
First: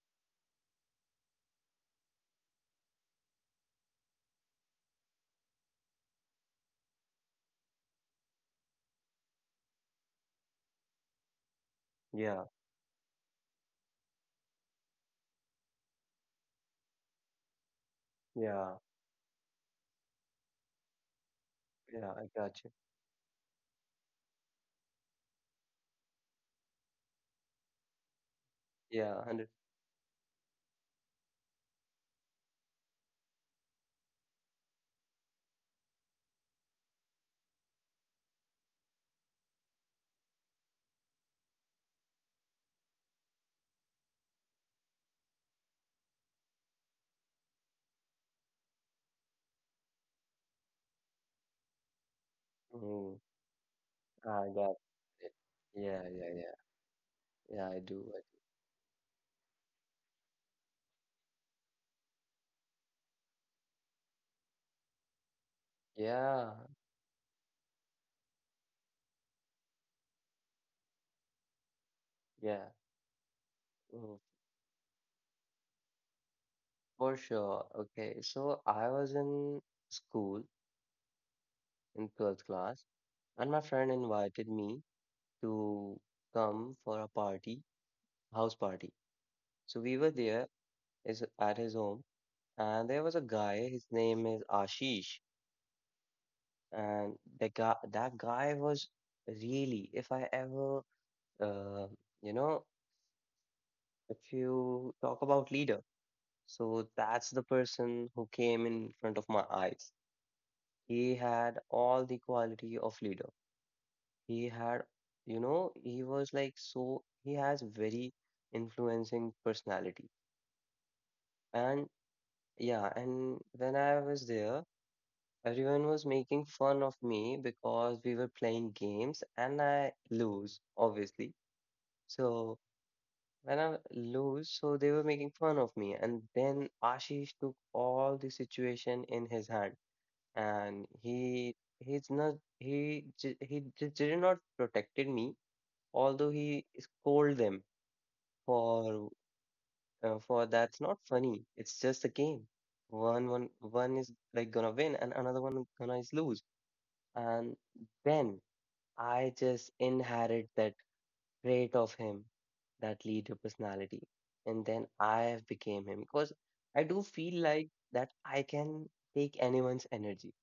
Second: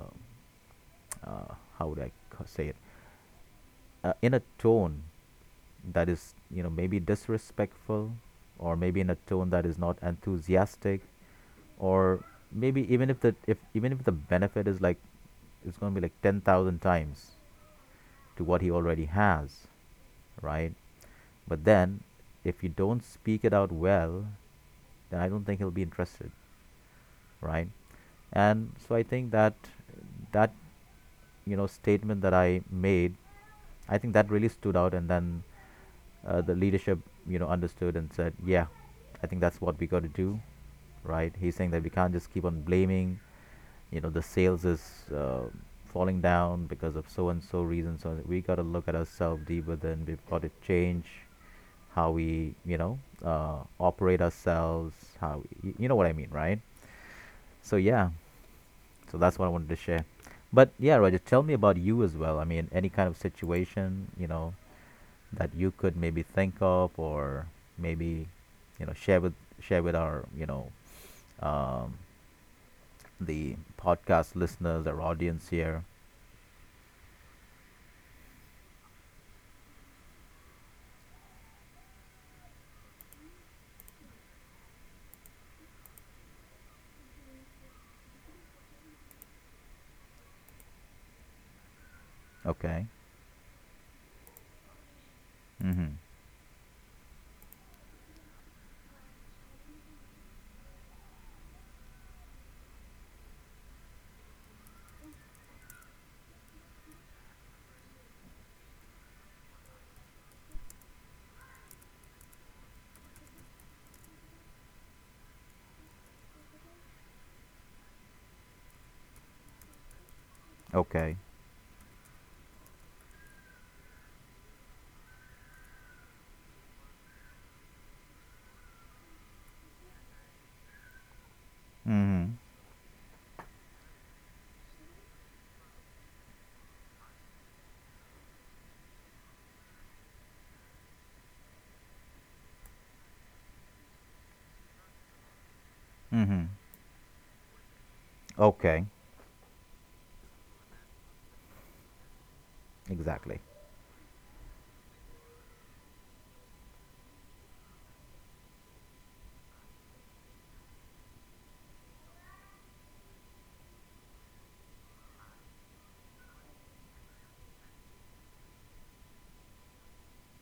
S1: how would I say it? In a tone that is, you know, maybe disrespectful, or maybe in a tone that is not enthusiastic, or
S2: Yeah,
S1: maybe even if the benefit is like it's going to be like 10,000 times to what he
S2: yeah,
S1: already has, right? But then,
S2: yeah. I got
S1: if
S2: you.
S1: you don't speak it out well, then I don't think he'll be interested, right? And so I
S2: Yeah,
S1: think
S2: 100.
S1: that that you know statement that I made, I think that really stood out, and then the leadership you know understood and said, yeah, I think that's what we got to do, right? He's saying that we can't just keep on blaming, you know, the sales is uh, falling down because of so and so reason. So we got to look at ourselves deeper. Than we've got to change how we you know
S2: Mm,
S1: operate
S2: I got
S1: ourselves,
S2: it.
S1: how we, you know
S2: Yeah,
S1: what I mean,
S2: yeah, yeah.
S1: right?
S2: Yeah,
S1: So
S2: I do.
S1: yeah,
S2: I do.
S1: so that's what I wanted to share. But yeah, Roger, tell me about you as well. I mean, any kind of situation, you know, that you could maybe
S2: Yeah,
S1: think of or maybe, you know, share with our, you know, um,
S2: yeah.
S1: the
S2: Mm,
S1: podcast listeners, our audience here.
S2: for sure. Okay. So I was in school in 12th class, and my friend invited me to come for a party, house party. So we were there is at his home,
S1: Okay.
S2: and there was a guy, his name is Ashish.
S1: Mm-hmm.
S2: And the guy that guy was really, if I ever, uh, you know, if you talk about leader, so that's the person who came in front of my eyes. He had all the quality of leader. He had, you know, he was like, so he has very influencing personality.
S1: Okay.
S2: And yeah, and when I was there, everyone was making fun of me because we were playing games and I lose, obviously.
S1: Mm-hmm.
S2: So when I lose, so they were making fun of me. And then Ashish took all the situation in his hand, and he he's not he ju- he ju- did not protected me, although
S1: Mm-hmm.
S2: he scolded them
S1: Okay.
S2: for, for that's not funny. It's just a game. One
S1: Exactly.
S2: one one is like gonna win and another one gonna is lose. And then I just inherit that trait of him, that leader personality, and then I have became him because I do feel like that I can take anyone's energy.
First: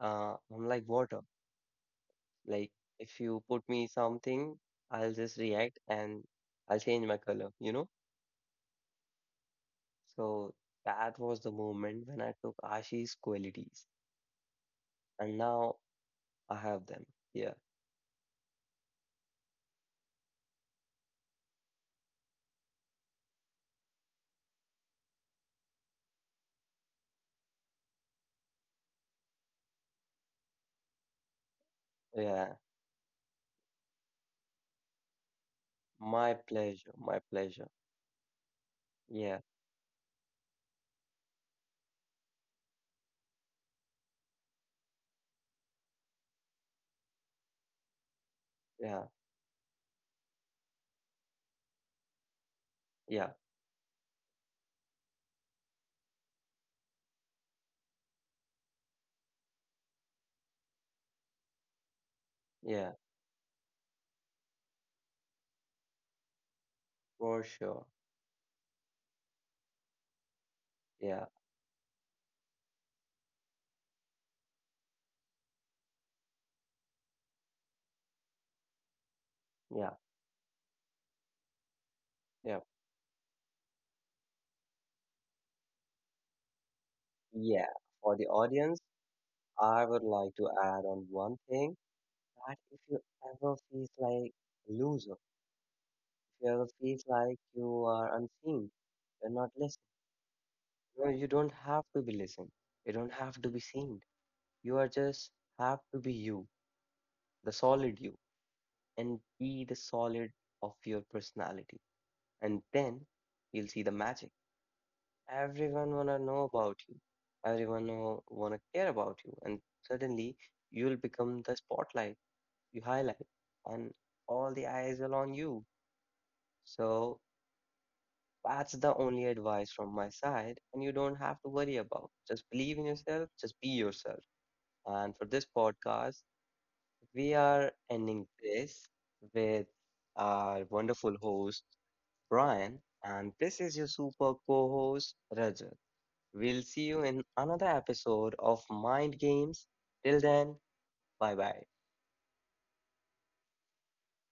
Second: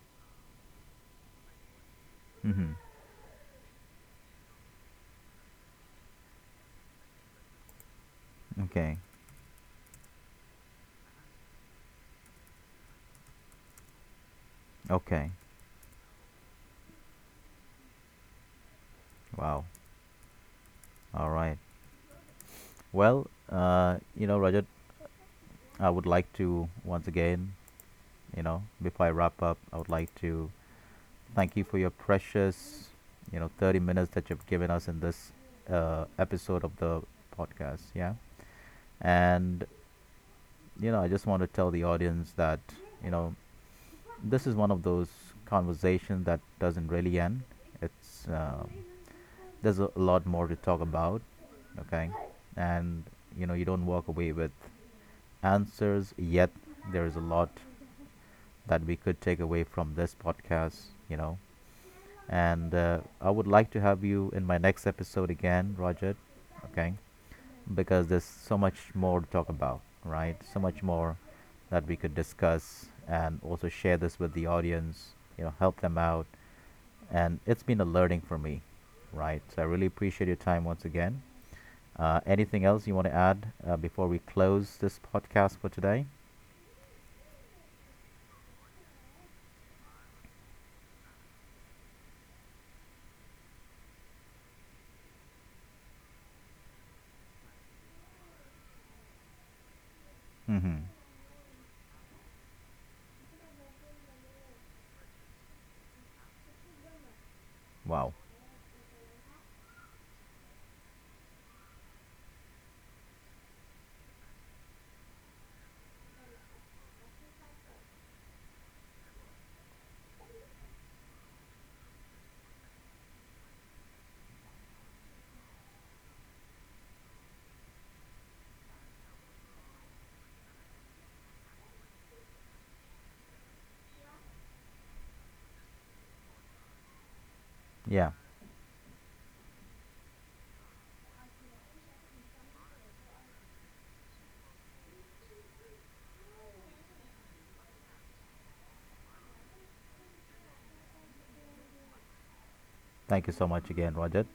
S2: I'm like water. Like
S1: Mm-hmm.
S2: if you put me something, I'll just react and I'll change my color, you know?
S1: Okay.
S2: So that was the moment when I took Ashi's qualities,
S1: Okay.
S2: and now I have them. Yeah,
S1: Wow. All right. Well, you know, Rajat, I would like to once again you know, before I wrap up, I would like to thank you for your
S2: yeah.
S1: precious, you know, 30 minutes that you've given us in this
S2: My
S1: episode of
S2: pleasure,
S1: the
S2: my pleasure.
S1: podcast. Yeah.
S2: Yeah,
S1: And, you know, I just want to tell the audience that, you know, this is one of those conversations that doesn't really end. It's,
S2: yeah,
S1: there's a lot more to talk about. Okay. And,
S2: yeah.
S1: you know, you don't walk away with answers yet. There is a lot that we could take away from this podcast, you know. And
S2: Yeah.
S1: I would like to have you in my next episode again, Roger, okay?
S2: For sure.
S1: Because there's so much more to talk about, right? So much more
S2: Yeah,
S1: that we could discuss and also share this with the audience, you know, help them out. And it's been a learning for me, right? So I really
S2: yeah,
S1: appreciate your time once again.
S2: yeah.
S1: Anything else you want to add before we close this podcast for today?
S2: Yeah. For the audience, I would like to add on one thing that if you ever feels like a loser, if you ever feels like you are unseen, you're not listened.
S1: Hmm.
S2: No, you don't have to be listened. You don't have to be seen. You are just have to be you, the solid
S1: Wow.
S2: you, and be the solid of your personality. And then you'll see the magic. Everyone wanna know about you. Everyone know, wanna care about you. And suddenly you'll become the spotlight. You highlight, and all the eyes are on you. So that's the only advice from my side, and you don't have to worry about. Just believe in yourself. Just be yourself. And for this podcast, we are
S1: Yeah.
S2: ending this with our wonderful host Brian, and this is your super co-host Rajat. We'll see you in another episode of Mind Games. Till then, bye bye.
S1: Thank you so much again, Roger.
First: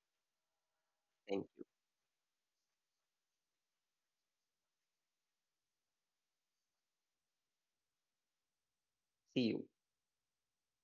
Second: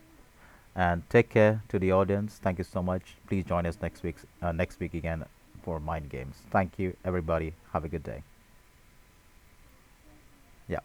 S1: And take
S2: Thank
S1: care
S2: you.
S1: to the audience. Thank you so much. Please join us next week, next week again for Mind Games. Thank you, everybody. Have a good day.
S2: See you.
S1: Yeah.